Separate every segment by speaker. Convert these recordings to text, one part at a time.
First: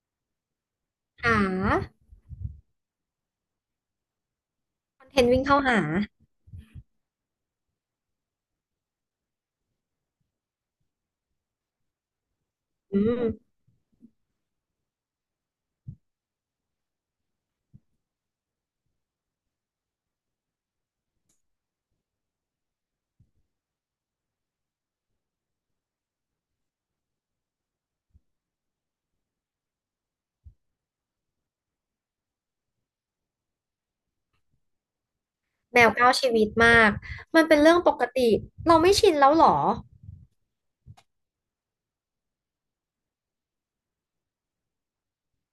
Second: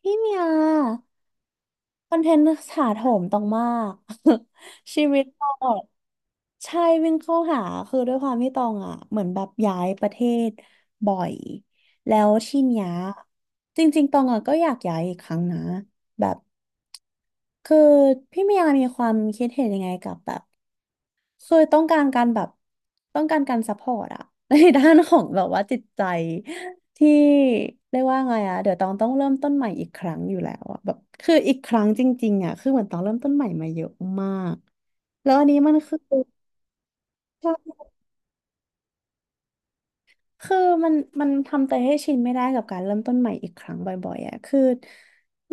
Speaker 1: พี่เมีย
Speaker 2: หา
Speaker 1: คอนเทนต์ถาโถมต้องมาก
Speaker 2: ค
Speaker 1: ชี
Speaker 2: อนเท
Speaker 1: วิต
Speaker 2: นต์
Speaker 1: ต
Speaker 2: วิ่ง
Speaker 1: อ
Speaker 2: เข้า
Speaker 1: งอะ
Speaker 2: หา
Speaker 1: ใช่วิ่งเข้าหาคือด้วยความที่ตองอ่ะเหมือนแบบย้ายประเทศบ่อยแล้วที่เนี้ยจริงๆตองอ่ะก็อยากย้ายอีกครั้งนะแบบคือพี่เมียมีความคิดเห็นยังไงกับแบบ เคยต้องการการแบบต้องการการซัพพอร์ตอะ ในด้านของแบบว่าจิตใจที่เรียกว่าไงอะเดี๋ยวตองต้องเริ่มต้นใหม่อีกครั้งอยู่แล้วอะแบบคืออีกครั้งจริงๆอะคือเหมือนตองเริ่มต้นใหม่มาเยอะมากแล้วอันนี้มัน
Speaker 2: แมว
Speaker 1: คือ
Speaker 2: เก้าชีวิตมากมันเป็นเรื่องป
Speaker 1: ใช่
Speaker 2: กติเราไม่ชินแล้วหรอ
Speaker 1: คือมันมันทำใจให้ชินไม่ได้กับการเริ่มต้นใหม่อีกครั้งบ่อยๆอะคือ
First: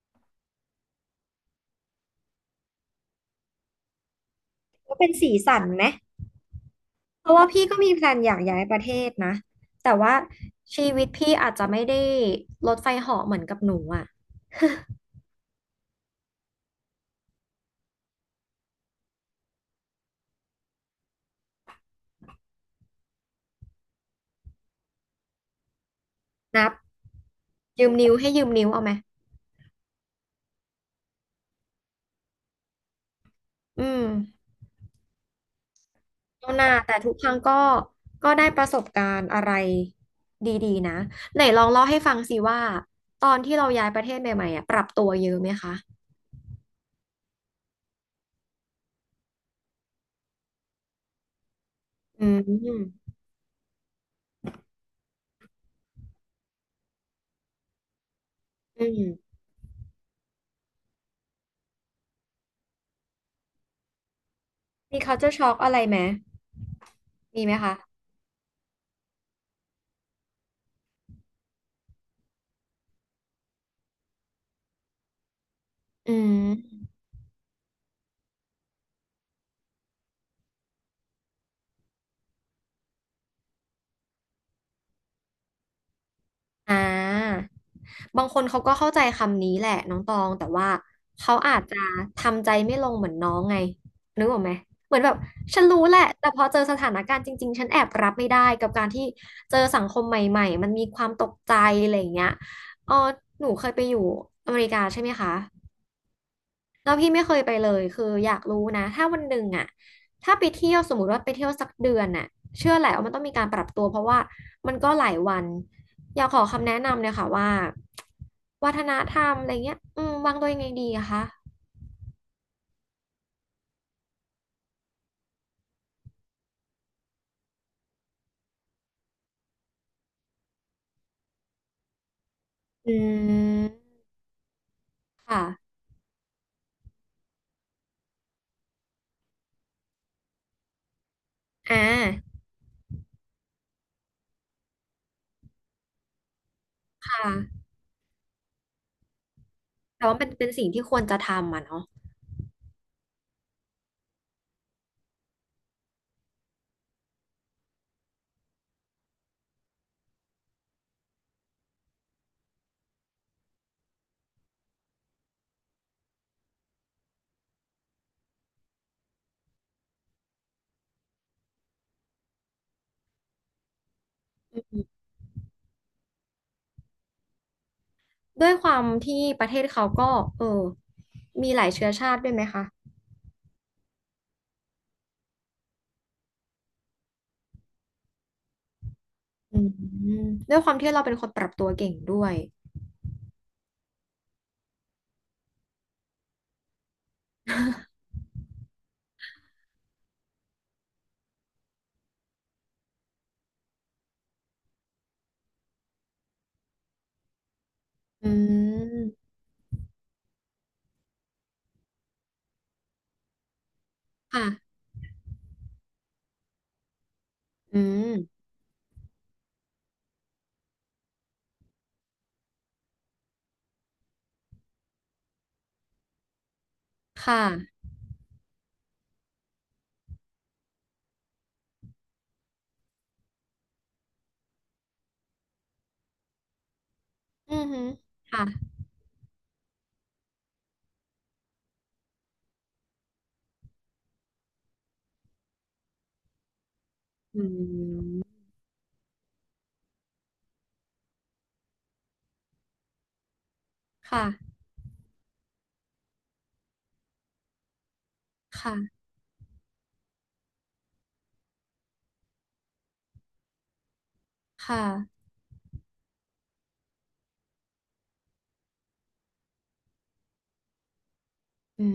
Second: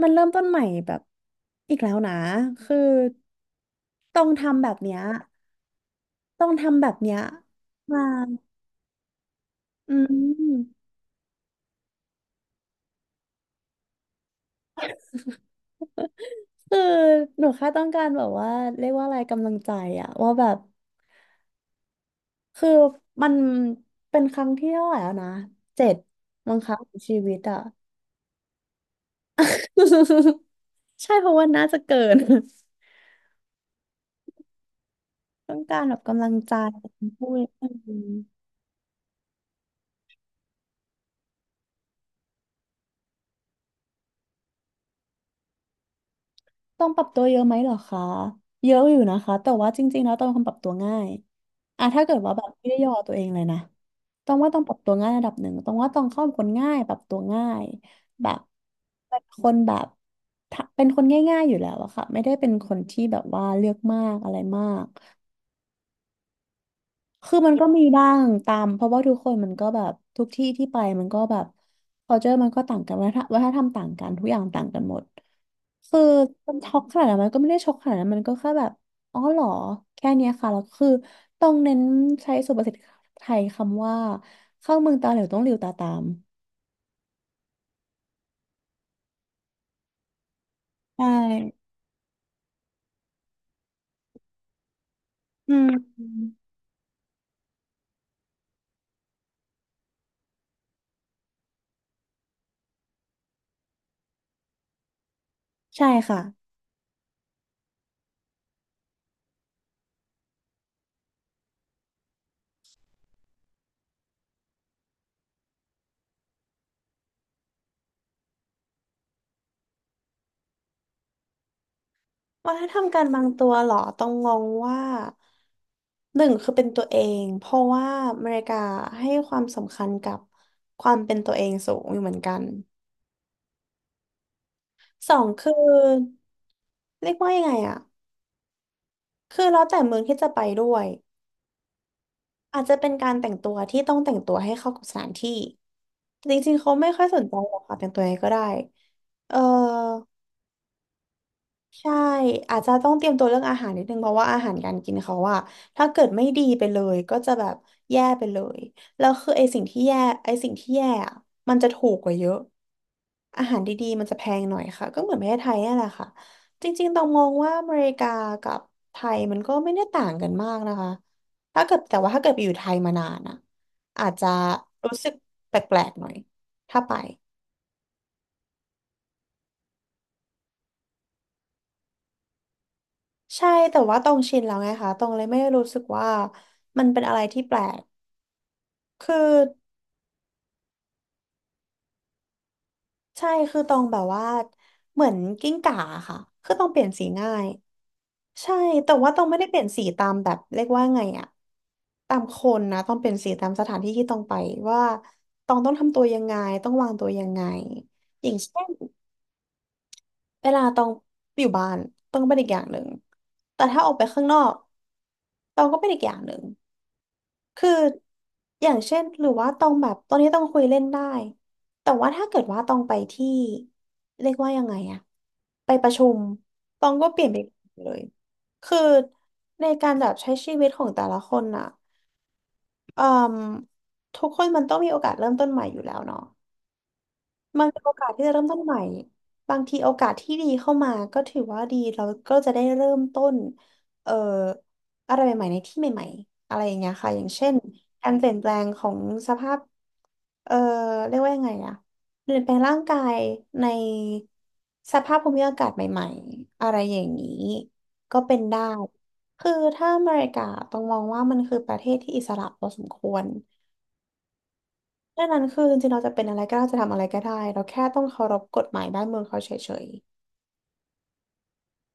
Speaker 1: มันเริ่มต้นใหม่แบบอีกแล้วนะคือต้องทำแบบเนี้
Speaker 2: ก็
Speaker 1: ย
Speaker 2: เป็นสีสันไหม
Speaker 1: ต้องทำแบบเนี้ย
Speaker 2: เพราะว่าพี่ก็มี
Speaker 1: มา
Speaker 2: แพลนอยากย้ายประเทศนะ
Speaker 1: อื
Speaker 2: แต่ว่า
Speaker 1: ม
Speaker 2: ชีวิตพี่อาจจะไม่ได้รถไฟเหาะเหมือนกับหนูอ่ะ
Speaker 1: คือหนูแค่ต้องการแบบว่าเรียกว่าอะไรกำลังใจอะว่าแบบคือมันเป็นครั้งที่เท่าไหร่แล้วนะเจ็ดมั้ง
Speaker 2: นับ
Speaker 1: คะของชีวิตอะ
Speaker 2: ยืมนิ้วให้ยืมนิ้วเอาไหม
Speaker 1: ใช่เพราะว่าน่าจะเกิน
Speaker 2: อืม
Speaker 1: ต้องการแบบกำลัง
Speaker 2: เอา
Speaker 1: ใจ
Speaker 2: หน้าแต่ทุก
Speaker 1: พู
Speaker 2: ครั้ง
Speaker 1: ด
Speaker 2: ก็ก็ได้ประสบการณ์อะไรดีๆนะไหนลองเล่าให้ฟังสิว่าตอนที่เราย้ายประเทศใหม่ๆอ่ะปรับตัวเยอะไหมคะ
Speaker 1: ต้องปรับตัวเยอะไหมเหรอคะเยอะอยู่นะคะแต่ว่าจริงๆแล้วต้องเป็นคนปรับตัวง่ายอ่ะถ้าเกิด
Speaker 2: อื
Speaker 1: ว่าแบบไม่ได้ย่อ
Speaker 2: ม
Speaker 1: ตัวเองเลยนะต้องว่าต้องปรับตัวง่ายระดับหนึ่งต้องว่าต้องเข้าเป็นคนง่ายปรับตัวง่ายแบบ
Speaker 2: อื
Speaker 1: เป็น
Speaker 2: ม
Speaker 1: คนแบบถ้าเป็นคนง่ายๆอยู่แล้วอะค่ะไม่ได้เป็นคนที่แบบว่าเลือกมากอะไรมาก
Speaker 2: มี culture shock อะไรไหม
Speaker 1: คือ
Speaker 2: มี
Speaker 1: มั
Speaker 2: ไหม
Speaker 1: นก็
Speaker 2: คะ
Speaker 1: มีบ้างตามเพราะว่าทุกคนมันก็แบบทุกที่ที่ไปมันก็แบบ culture มันก็ต่างกันวัฒนธรรมวัฒนธรรมต่างกันทุกอย่างต่างกันหมดคือ
Speaker 2: อื
Speaker 1: มันช็อก
Speaker 2: ม
Speaker 1: ขนาดนั้นมันก็ไม่ได้ช็อกขนาดนั้นมันก็แค่แบบอ๋อเหรอแค่เนี้ยค่ะแล้วคือต้องเน้นใช้สุภาษิตไทยคำว่าเข้าเมืองตาเหลวต้องหลิวตาตาม
Speaker 2: อ่าบางคนเขาก็เข้าใจคำนี้แหละน้องตอง แต่ว่า
Speaker 1: ใช่
Speaker 2: เขาอาจจะทำใจไม่ลงเหมือนน้องไงนึกออกไหม เหมือนแบบ
Speaker 1: อื
Speaker 2: ฉันรู้แหละ แต่
Speaker 1: ม
Speaker 2: พอเจอสถานการณ์จริงๆ ฉันแอบรับไม่ได้กับการที่เจอสังคมใหม่ๆ มันมีความตกใจอะไรอย่างเงี้ยเออหนูเคยไปอยู่อเมริกาใช่ไหมคะ
Speaker 1: ใช่ค่ะ
Speaker 2: แล้วพี่ไม่เคยไปเลยคืออยากรู้นะถ้าวันหนึ่งอ่ะ ถ้าไปเที่ยวสมมติว่าไปเที่ยวสักเดือนน่ะเชื่อแหละว่ามันต้องมีการปรับตัวเพราะว่ามันก็หลายวันอยากขอคำแนะนำเลยค่ะว่าวัฒนธรรมอะไรเงี้ยอืมวางตัวยังไงดีอะคะ
Speaker 1: วัฒนธรรมการบางตัวเหรอต้องงงว่าหนึ่งคือเป็นตัวเองเพราะว่าอเมริกาให้ความสำคัญกับความเป็นตัวเองสูงอยู่เหมือนกัน
Speaker 2: อืม
Speaker 1: สอง
Speaker 2: ค่ะ
Speaker 1: คือเรียกว่ายังไงอะคือแล้วแต่เมืองที่จะไปด้วย
Speaker 2: อ่า
Speaker 1: อาจจะเป็นการแต่งตัวที่ต้องแต่งตัวให้เข้ากับสถานที่่จริงๆเขาไม่ค่อย
Speaker 2: ค
Speaker 1: สนใจหรอ
Speaker 2: ่ะ
Speaker 1: กค่ะแต่งตัวยังไงก็ได้เออ
Speaker 2: แต่ว่าเป็นเป็นสิ่งที่ควรจะทำอ่ะเนาะ
Speaker 1: ใช่อาจจะต้องเตรียมตัวเรื่องอาหารนิดนึงเพราะว่าอาหารการกินเขาอะถ้าเกิดไม่ดีไปเลยก็จะแบบแย่ไปเลยแล้วคือไอสิ่งที่แย่ไอสิ่งที่แย่อะมันจะถูกกว่าเยอะอาหารดีๆมันจะแพงหน่อยค่ะก็เหมือนประเทศไทยนี่นแหละค่ะจริงๆต้องมองว่าอเมริกากับไทยมันก็ไม่ได้ต่างกันมากนะคะถ้าเกิดแต่ว่าถ้าเกิดไปอยู่ไทยมานานอะอาจจะ
Speaker 2: อื
Speaker 1: รู้
Speaker 2: ม
Speaker 1: สึกแปลกๆหน่อยถ้าไป
Speaker 2: ด้วยความที่ประเทศเขาก็เออมีหลายเชื้อชาติด้วยไหมคะ
Speaker 1: ใช่แต่ว่าตองชินแล้วไงคะตองเลยไม่รู้สึกว่ามันเป็นอะไรที่แปลกคือ
Speaker 2: อืมด้วยความที่เราเป็นคนปรับตัวเก่งด้วย
Speaker 1: ใช่คือตองแบบว่าเหมือนกิ้งก่าค่ะคือตองเปลี่ยนสีง่ายใช่แต่ว่าตองไม่ได้เปลี่ยนสีตามแบบเรียกว่าไงอะตามคนนะต้องเปลี่ยนสีตามสถานที่ที่ตองไปว่าตองต้องทำตัวยังไงต้องวางตัวยังไงอ
Speaker 2: อื
Speaker 1: ย่างเช่น
Speaker 2: ม
Speaker 1: เวลาตองอยู่บ้านตองก็เป็นอีกอย่างหนึ่งแต่ถ้าออกไปข้างนอ
Speaker 2: ค่ะ
Speaker 1: กตองก็เป็นอีกอย่างหนึ่ง คือ
Speaker 2: อืม
Speaker 1: อย่างเช่นหรือว่าต้องแบบตอนนี้ต้องคุยเล่นได้แต่ว่าถ้าเกิดว่าต้องไปที่เรียกว่ายังไงอะไปประชุมต้องก็เปลี่ยนไป
Speaker 2: ค่ะ
Speaker 1: เลยคือในการแบบใช้ชีวิตของแต่ละคนอะเอ่มทุกคนมันต้องมีโอกาสเริ่มต้นใหม่อยู่แล้วเนาะ
Speaker 2: อื
Speaker 1: มั
Speaker 2: อ
Speaker 1: นเป็น
Speaker 2: หือ
Speaker 1: โอกาสที่จะเริ่
Speaker 2: ค่ะ
Speaker 1: มต้นใหม่ บางทีโอกาสที่ดีเข้ามาก็ถือว่าดีเราก็จะได้เริ่มต้นเอ่ออะไรใหม่ๆในที่ใหม่ๆอะไรอย่างเงี้ยค่ะอย่าง
Speaker 2: อื
Speaker 1: เช่นการเปลี่ยน
Speaker 2: ม
Speaker 1: แปลงของสภาพเอ่อเรียกว่ายังไงอะเปลี่ยนแปลงร่างกายใน
Speaker 2: ค่ะ
Speaker 1: สภาพภูมิอากาศใหม่ๆอะไรอย่างนี้ก็เป็นได้
Speaker 2: ค่ะ
Speaker 1: คือถ้าอเมริกาต้องมองว่ามันคือประเทศที่อิสระพอสมควร
Speaker 2: ค่ะ
Speaker 1: ดังนั้นคือจริงๆเราจะเป็นอะไรก็ได้จะทำอะไรก็ได้เราแค่ต้องเคารพกฎหมายบ้านเมืองเขาเฉย
Speaker 2: อื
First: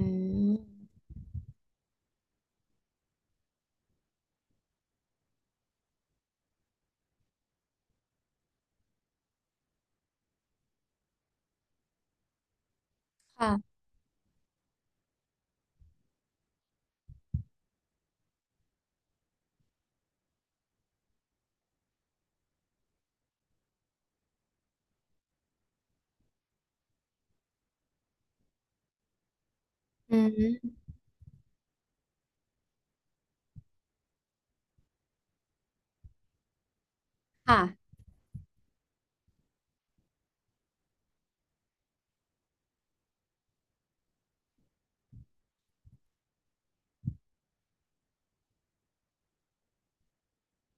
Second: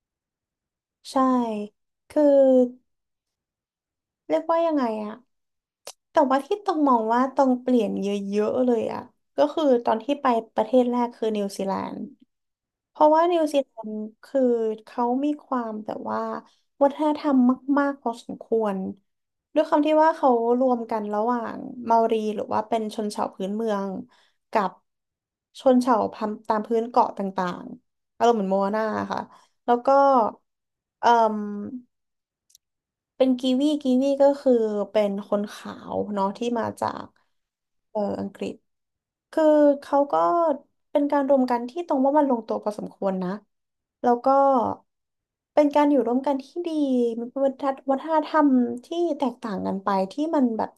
Speaker 2: ม
Speaker 1: ๆใช่คือเรียกว่ายังไงอะแต่ว่าที่ต้องมองว่าต้องเปลี่ยนเยอะๆเลยอะก็คือตอนที่ไปประเทศแรกคือนิวซีแลนด์ เพราะว่านิวซีแล
Speaker 2: ค่ะ
Speaker 1: นด์คือเขามีความแบบว่าวัฒนธรรมมากๆพอสมควรด้วยความที่ว่าเขารวมกันระหว่างเมารีหรือว่าเป็นชนเผ่าพื้นเมืองกับชนเผ่าพันธุ์ตามพื้นเกาะต่างๆอารมณ์เหมือนโมอานาค่ะแล้วก็
Speaker 2: อืม
Speaker 1: เอ่มเป็นกีวีกีวีก็คือเป็นคนขาวเนาะที่มาจาก
Speaker 2: ค่ะ
Speaker 1: อังกฤษ คือเขาก็เป็นการรวมกันที่ตรงว่ามันลงตัวพอสมควรนะแล้วก็เป็นการอยู่ร่วมกันที่ดีมีวัฒนธรรมที่แตกต่างกันไปที่มันแบบ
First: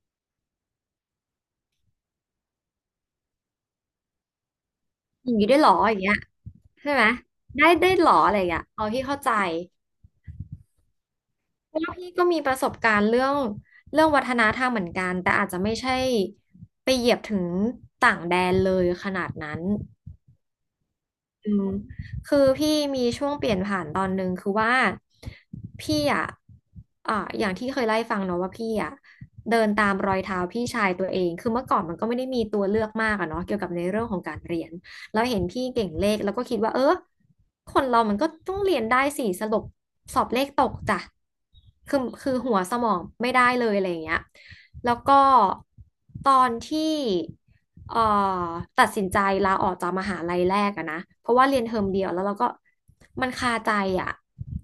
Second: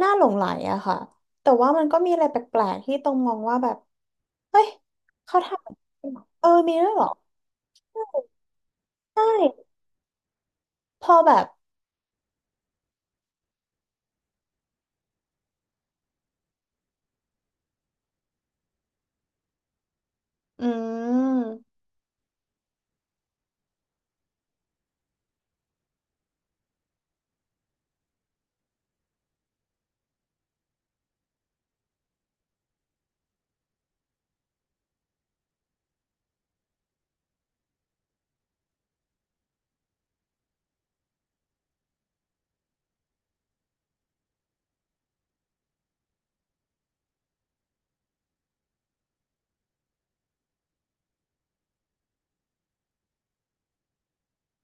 Speaker 1: น่าหลงใหลอะค่ะแต่ว่ามันก็มีอะไรแปลกๆที่ตรงมองว่าแบบเฮ้ย
Speaker 2: อย่า
Speaker 1: เขา
Speaker 2: งนี้ได้
Speaker 1: ทำ
Speaker 2: ห
Speaker 1: แบ
Speaker 2: รอ
Speaker 1: บ
Speaker 2: อย่าง
Speaker 1: นี้
Speaker 2: เงี้
Speaker 1: เห
Speaker 2: ย
Speaker 1: รอเออมีด้
Speaker 2: ใช่
Speaker 1: วยเห
Speaker 2: ไหม
Speaker 1: รอ
Speaker 2: ได้ได้หรออะไรอย่างเงี้ยอ๋อพี่
Speaker 1: ใช
Speaker 2: เข้าใจ
Speaker 1: ่พอแบบ
Speaker 2: เพราะว่าพี่ก็มีประสบการณ์เรื่องเรื่องวัฒนธรรมเหมือนกัน แต่อาจจะไม่ใช่ไปเหยียบถึงต่างแดนเลยขนาดนั้น
Speaker 1: อื
Speaker 2: อืม
Speaker 1: ม
Speaker 2: คือพี่มีช่วงเปลี่ยนผ่านตอนหนึ่งคือว่าพี่อ่ะอ่าอย่างที่เคยไล่ฟังเนาะว่าพี่อ่ะเดินตามรอยเท้าพี่ชายตัวเองคือเมื่อก่อนมันก็ไม่ได้มีตัวเลือกมากอะเนาะเกี่ยวกับในเรื่องของการเรียน เราเห็นพี่เก่งเลขแล้วก็คิดว่าเออคนเรามันก็ต้องเรียนได้ส่สรุปสอบเลขตกจ้ะคือหัวสมองไม่ได้เลยอะไรอย่างเงี้ยแล้วก็ตอนที่เอ่อตัดสินใจลาออกจากมหาลัยแรกอะนะเพราะว่าเรียนเทอมเดียวแล้วเราก็มันคาใจอะ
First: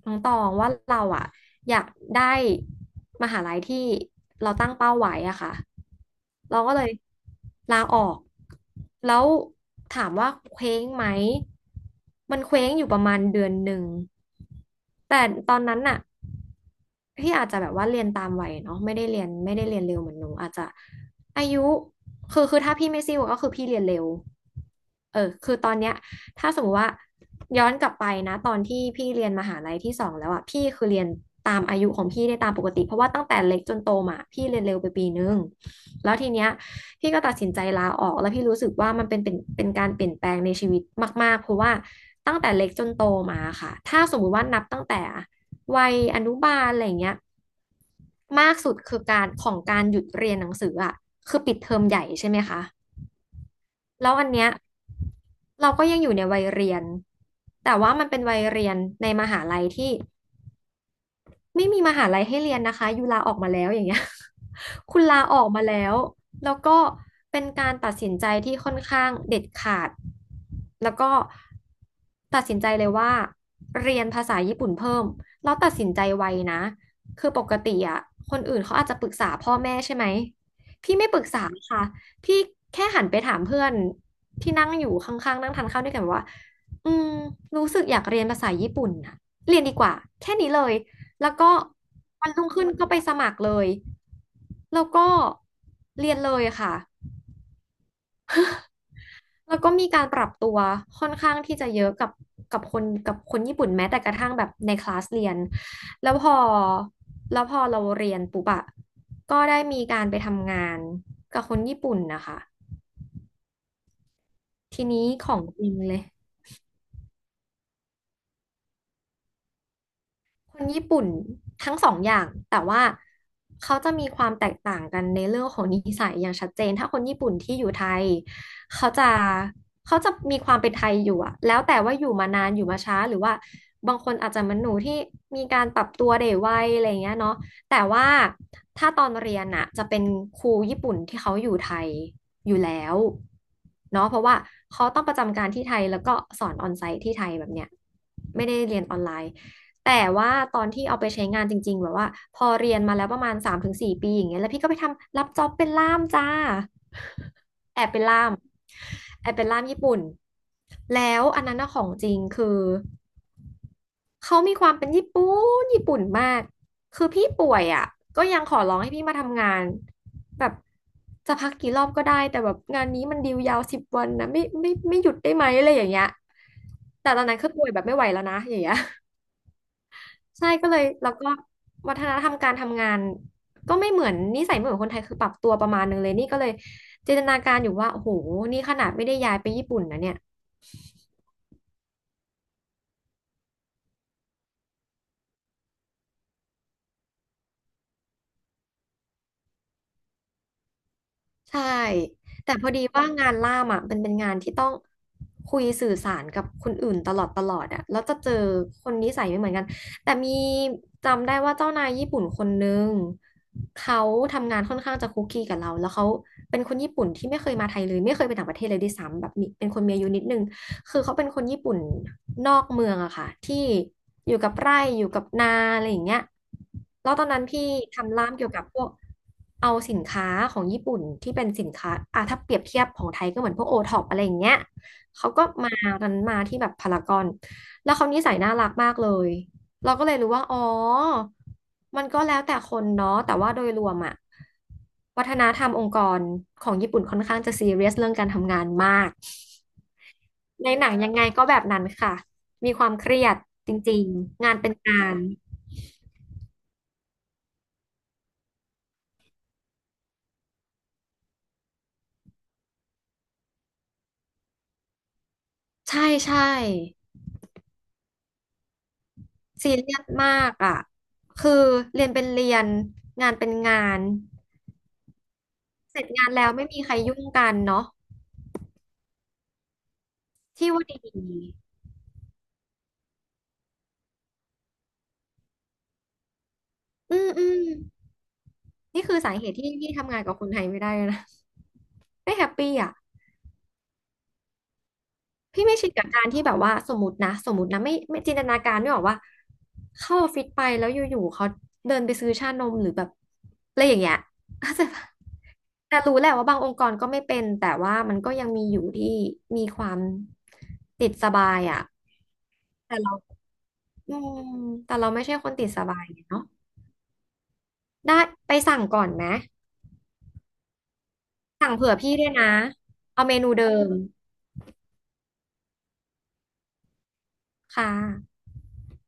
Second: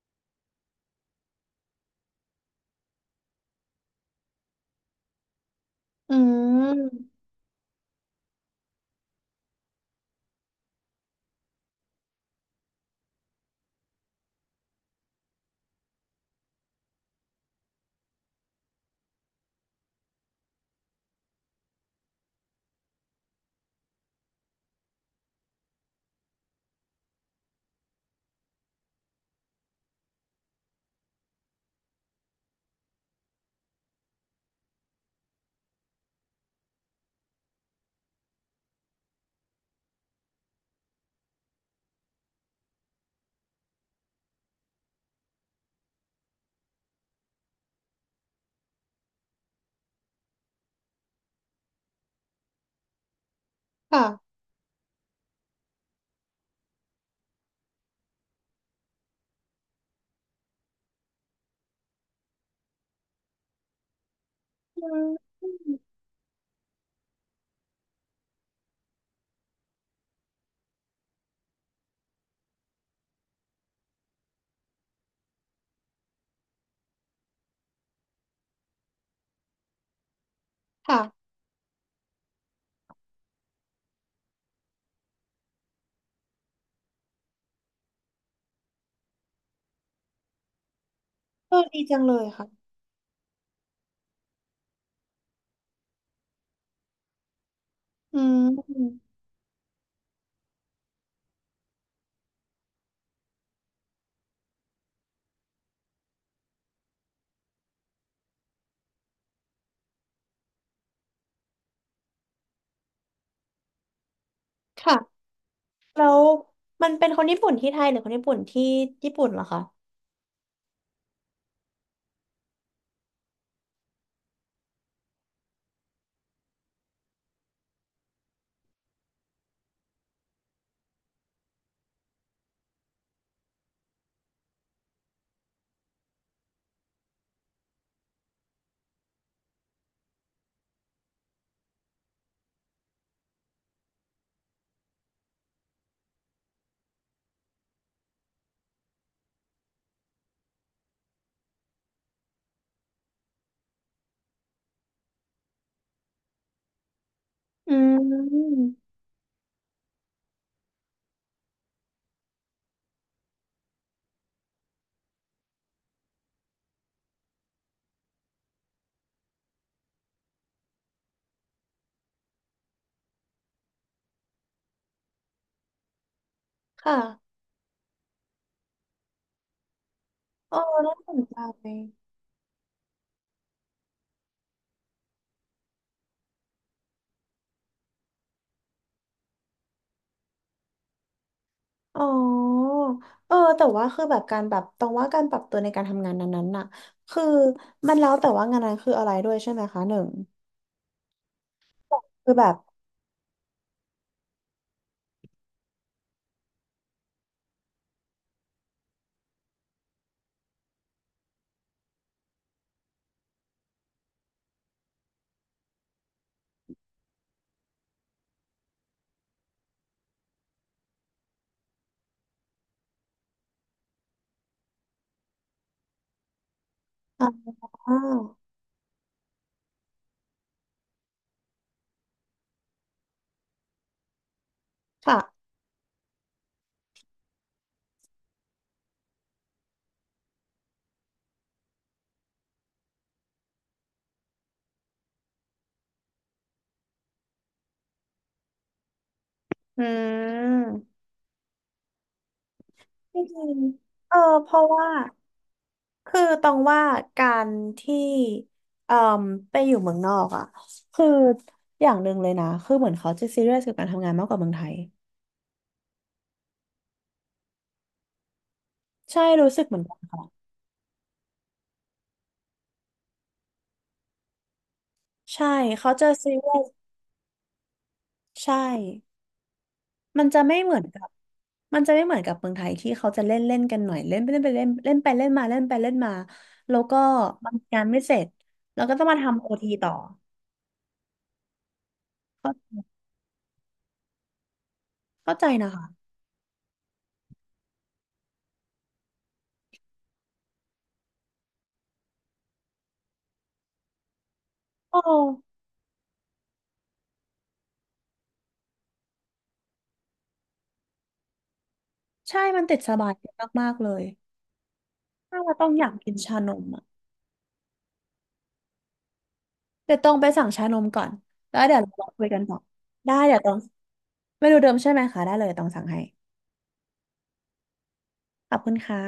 Speaker 2: น้องตองว่าเราอะอยากได้มหาลัยที่เราตั้งเป้าไว้อะค่ะ
Speaker 1: อื
Speaker 2: เราก็เลย
Speaker 1: ม
Speaker 2: ลาออก แล้วถามว่าเคว้งไหมมันเคว้งอยู่ประมาณเดือนหนึ่งแต่ตอนนั้นน่ะพี่อาจจะแบบว่าเรียนตามวัยเนาะไม่ได้เรียนไม่ได้เรียนเร็วเหมือนหนูอาจจะอายุคือถ้าพี่ไม่ซิ่วก็คือพี่เรียนเร็วเออคือตอนเนี้ยถ้าสมมติว่าย้อนกลับไปนะตอนที่พี่เรียนมหาลัยที่สองแล้วอ่ะพี่คือเรียนตามอายุของพี่ได้ตามปกติเพราะว่าตั้งแต่เล็กจนโตมาพี่เรียนเร็วไปปีนึง แล้วทีเนี้ยพี่ก็ตัดสินใจลาออกแล้วพี่รู้สึกว่ามันเป็นการเปลี่ยนแปลงในชีวิตมากๆเพราะว่าตั้งแต่เล็กจนโตมาค่ะถ้าสมมุติว่านับตั้งแต่วัยอนุบาลอะไรอย่างเงี้ยมากสุดคือการของการหยุดเรียนหนังสืออ่ะคือปิดเทอมใหญ่ใช่ไหมคะแล้วอั
Speaker 1: ค่ะ
Speaker 2: นเนี้ยเราก็ยังอยู่ในวัยเรียนแต่ว่ามันเป็นวัยเรียนในมหาลัยที่ ไม่มีมหาลัยให้เรียนนะคะยูลาออกมาแล้วอย่างเงี้ย
Speaker 1: อื
Speaker 2: คุณลา
Speaker 1: ม
Speaker 2: ออกมาแล้วแล้วก็เป็นการตัดสินใจที่ค่อนข้างเด็ดขาดแล้วก็ตัดสินใจเลยว่าเรียนภาษาญี่ปุ่นเพิ่มแล้วตัดสินใจไวนะคือปกติอ่ะคนอื่นเขาอาจจะปรึกษาพ่อแม่ใช่ไหมพี่
Speaker 1: ค่ะ
Speaker 2: ไม่ปรึกษาค่ะพี่แค่หันไปถามเพื่อนที่นั่งอยู่ข้างๆนั่งทานข้าวด้วยกันว่าอืมรู้สึกอยากเรียนภาษาญี่ปุ่นน่ะเรียนดีกว่าแค่นี้เลย แล้วก็
Speaker 1: เออดีจังเลย
Speaker 2: วันรุ่
Speaker 1: ค่ะ
Speaker 2: งขึ้นก็ไปสมัครเลยแล้วก็เรียนเลยค่ะ
Speaker 1: อืม
Speaker 2: แล้วก็มีการปรับตัวค่อนข้างที่จะเยอะกับกับคนกับคนญี่ปุ่นแม้แต่กระทั่งแบบในคลาสเรียนแล้วพอแล้วพอเราเรียนปุ๊บอะก็ได้มีการไปทำงานกับคนญี่ปุ่นนะคะทีนี้
Speaker 1: ค่ะ
Speaker 2: ของจริงเลย
Speaker 1: แล้วมันเป็นคนญี่ปุ่นที่ไทยหรือคนญี่ปุ่นที่ญี่ปุ่นเหรอคะ
Speaker 2: คนญี่ปุ่นทั้งสองอย่างแต่ว่าเขาจะมีความแตกต่างกันในเรื่องของนิสัยอย่างชัดเจนถ้าคนญี่ปุ่นที่อยู่ไทยเขาจะเขาจะมีความเป็นไทยอยู่อะแล้วแต่ว่าอยู่มานานอยู่มาช้าหรือว่าบางคนอาจจะเหมันหนูที่มีการปรับตัวได้ไวอะไรอย่างเงี้ยเนาะแต่ว่าถ้าตอนเรียนอะจะเป็นครูญี่ปุ่นที่เขาอยู่ไทยอยู่แล้วเนาะเพราะว่าเขาต้องประจำการที่ไทยแล้วก็สอนออนไซต์ที่ไทยแบบเนี้ยไม่ได้เรียนออนไลน์ แต่ว่าตอนที่เอาไปใช้งานจริงๆแบบว่าพอเรียนมาแล้วประมาณ3 ถึง 4 ปีอย่างเงี้ยแล้วพี่ก็ไปทำรับจ็อบเป็นล่ามจ้า
Speaker 1: อื
Speaker 2: แอบเป็นล่าม
Speaker 1: ม
Speaker 2: แอบเป็นล่ามญี่ปุ่นแล้วอันนั้นนะของจริงคือเขามีความเป็นญี่ปุ่นมากคือพี่ป่วยอ่ะก็ยังขอร้องให้พี่มาทำงานแบบจะพักกี่รอบก็ได้แต่แบบงานนี้มันดีลยาว10 วันนะไม่หยุดได้ไหมอะไรอย่างเงี้ย
Speaker 1: ค่ะ
Speaker 2: แต่ตอนนั้นคือป่วยแบบไม่ไหวแล้วนะอย่างเงี้ย ใช่
Speaker 1: อออ
Speaker 2: ก็เลย
Speaker 1: น่าส
Speaker 2: แล้ว
Speaker 1: น
Speaker 2: ก็
Speaker 1: ใ
Speaker 2: วั
Speaker 1: จ
Speaker 2: ฒนธรรมการทำงานก็ไม่เหมือนนิสัยไม่เหมือนคนไทยคือปรับตัวประมาณนึงเลยนี่ก็เลยจินตนาการอยู่ว่าโอ้โหนี่ขนาดไม่ได้ย้ายไปญี่ปุ่นนะเนี่ย
Speaker 1: อ๋อเออแต่ว่าคือแบบการแบบตรงว่าการปรับตัวในการทำงานนั้นๆน่ะคือมันแล้วแต่ว่างานนั้นคืออะไรด้วยใช่ไหมคะหนึ่ง
Speaker 2: ใช่
Speaker 1: คือแบ
Speaker 2: แต่
Speaker 1: บ
Speaker 2: พอดีว่างานล่ามอ่ะมันเป็นงานที่ต้องคุยสื่อสารกับคนอื่นตลอดอ่ะแล้วจะเจอคนนิสัยไม่เหมือนกันแต่มีจำได้ว่าเจ้านายญี่ปุ่นคนนึงเขาทำงานค่อนข้างจะคุกกีกับเราแล้วเขาเป็นคนญี่ปุ่นที่ไม่เคยมาไทยเลยไม่เคยไปต่างประเทศเลยด้วยซ้ำแบบมีเป็นคนมีอายุนิดนึง คือเขาเป็นคนญี่ปุ่นนอกเมืองอะค่ะที่อยู่กับไร่อยู่กับนาอะไรอย่างเงี้ยแล้วต
Speaker 1: อ่
Speaker 2: อนนั้น
Speaker 1: า
Speaker 2: พี่ทำร้านเกี่ยวกับพวกเอาสินค้าของญี่ปุ่นที่เป็นสินค้าอ่ะถ้าเปรียบเทียบของไทยก็เหมือนพวกโอท็อปอะไรอย่างเงี้ยเขาก็
Speaker 1: ค่ะ
Speaker 2: มารันมาที่แบบพารากอนแล้วเขานิสัยน่ารักมากเลยเราก็เลยรู้ว่าอ๋อมันก็แล้วแต่คนเนาะแต่ว่าโดยรวมอะวัฒนธรรมองค์กรของญี่ปุ่นค่อนข้างจะซีเรียสเรื่องการทำงานมาก
Speaker 1: อื
Speaker 2: ใน
Speaker 1: ม
Speaker 2: หนังยังไงก็แบบนั้นค่ะมีความเค
Speaker 1: จร
Speaker 2: รียด
Speaker 1: ิง
Speaker 2: จริง
Speaker 1: ๆเออ
Speaker 2: ๆ
Speaker 1: เพ
Speaker 2: งาน
Speaker 1: ราะ
Speaker 2: เป็น
Speaker 1: ว่า
Speaker 2: งาน
Speaker 1: คือต้องว่าการที่เอ่มไปอยู่เมืองนอกอ่ะคืออย่างหนึ่งเลยนะคือเหมือนเขาจะซีเรียสกับการทำงานมากกว่าเมืองไทย
Speaker 2: ใช่ใช่
Speaker 1: ใช่รู้สึก
Speaker 2: ซี
Speaker 1: เหมือน
Speaker 2: เรี
Speaker 1: กัน
Speaker 2: ยสมากอ่ะคือเรียนเป็นเรียนงานเป็นงาน
Speaker 1: ใช่เขา
Speaker 2: เสร็
Speaker 1: จะ
Speaker 2: จงา
Speaker 1: ซี
Speaker 2: นแล้
Speaker 1: เรี
Speaker 2: ว
Speaker 1: ย
Speaker 2: ไม่
Speaker 1: ส
Speaker 2: มีใครยุ่งกันเนาะ
Speaker 1: ใช่มันจะไม่
Speaker 2: ที่
Speaker 1: เหมือน
Speaker 2: ว่าดี
Speaker 1: กับมันจะไม่เหมือนกับเมืองไทยที่เขาจะเล่นเล่นกันหน่อยเล่นไปเล่นไปเล่นเล่นไปเล่นมาเล่นไปเล่นมาแล้วก็
Speaker 2: อืมอื
Speaker 1: บาง
Speaker 2: ม
Speaker 1: งานไม่เสร็จแล้วก็
Speaker 2: นี่
Speaker 1: ต้อง
Speaker 2: คื
Speaker 1: มา
Speaker 2: อสา
Speaker 1: ทำ
Speaker 2: เห
Speaker 1: โอ
Speaker 2: ตุ
Speaker 1: ที
Speaker 2: ที่
Speaker 1: ต่
Speaker 2: พี่
Speaker 1: อ
Speaker 2: ทำงานกับคนไทยไม่ได้เลยนะไม่แฮ
Speaker 1: เข้
Speaker 2: ปปี้
Speaker 1: า
Speaker 2: อ่ะ
Speaker 1: เข้าใจ
Speaker 2: พี่
Speaker 1: นะ
Speaker 2: ไม่ชินกับ
Speaker 1: คะ
Speaker 2: การที่แบบว่าสมมตินะไม่จินตนาการไม่ออกว่าเข้าออฟฟิศไปแล้วอยู่ๆเขาเดินไปซื้อชานมหรือแบบอะไรอย่างเงี้ย เข้าใจ
Speaker 1: โอ้
Speaker 2: ปะแต่รู้แหละว่าบางองค์กรก็ไม่เป็นแต่ว่ามันก็ยังมีอยู่ที่มีความติดสบายอ่ะ
Speaker 1: ใช่มันติดส
Speaker 2: แต่
Speaker 1: บาย
Speaker 2: เรา
Speaker 1: มากๆเลย
Speaker 2: อืมแต่เราไม่ใช่
Speaker 1: ถ้า
Speaker 2: ค
Speaker 1: เรา
Speaker 2: นติ
Speaker 1: ต้อ
Speaker 2: ด
Speaker 1: ง
Speaker 2: ส
Speaker 1: อยาก
Speaker 2: บาย
Speaker 1: กินชา
Speaker 2: เนาะ
Speaker 1: นม
Speaker 2: ได้ไปสั่งก่อนไหม
Speaker 1: เดี๋ยวต้องไปสั่งชานมก่อนแล้ว
Speaker 2: สั่ง
Speaker 1: เดี๋ยว
Speaker 2: เผื่
Speaker 1: เรา
Speaker 2: อ
Speaker 1: มา
Speaker 2: พี่
Speaker 1: คุ
Speaker 2: ด้
Speaker 1: ย
Speaker 2: วย
Speaker 1: กัน
Speaker 2: นะ
Speaker 1: ต่อได้
Speaker 2: เอาเม
Speaker 1: เดี๋ยว
Speaker 2: นู
Speaker 1: ต้อง
Speaker 2: เดิม
Speaker 1: ไม่รู้เดิมใช่ไหมคะได้เลยต้องสั่งให้
Speaker 2: ค่ะ
Speaker 1: ขอบคุณค่ะ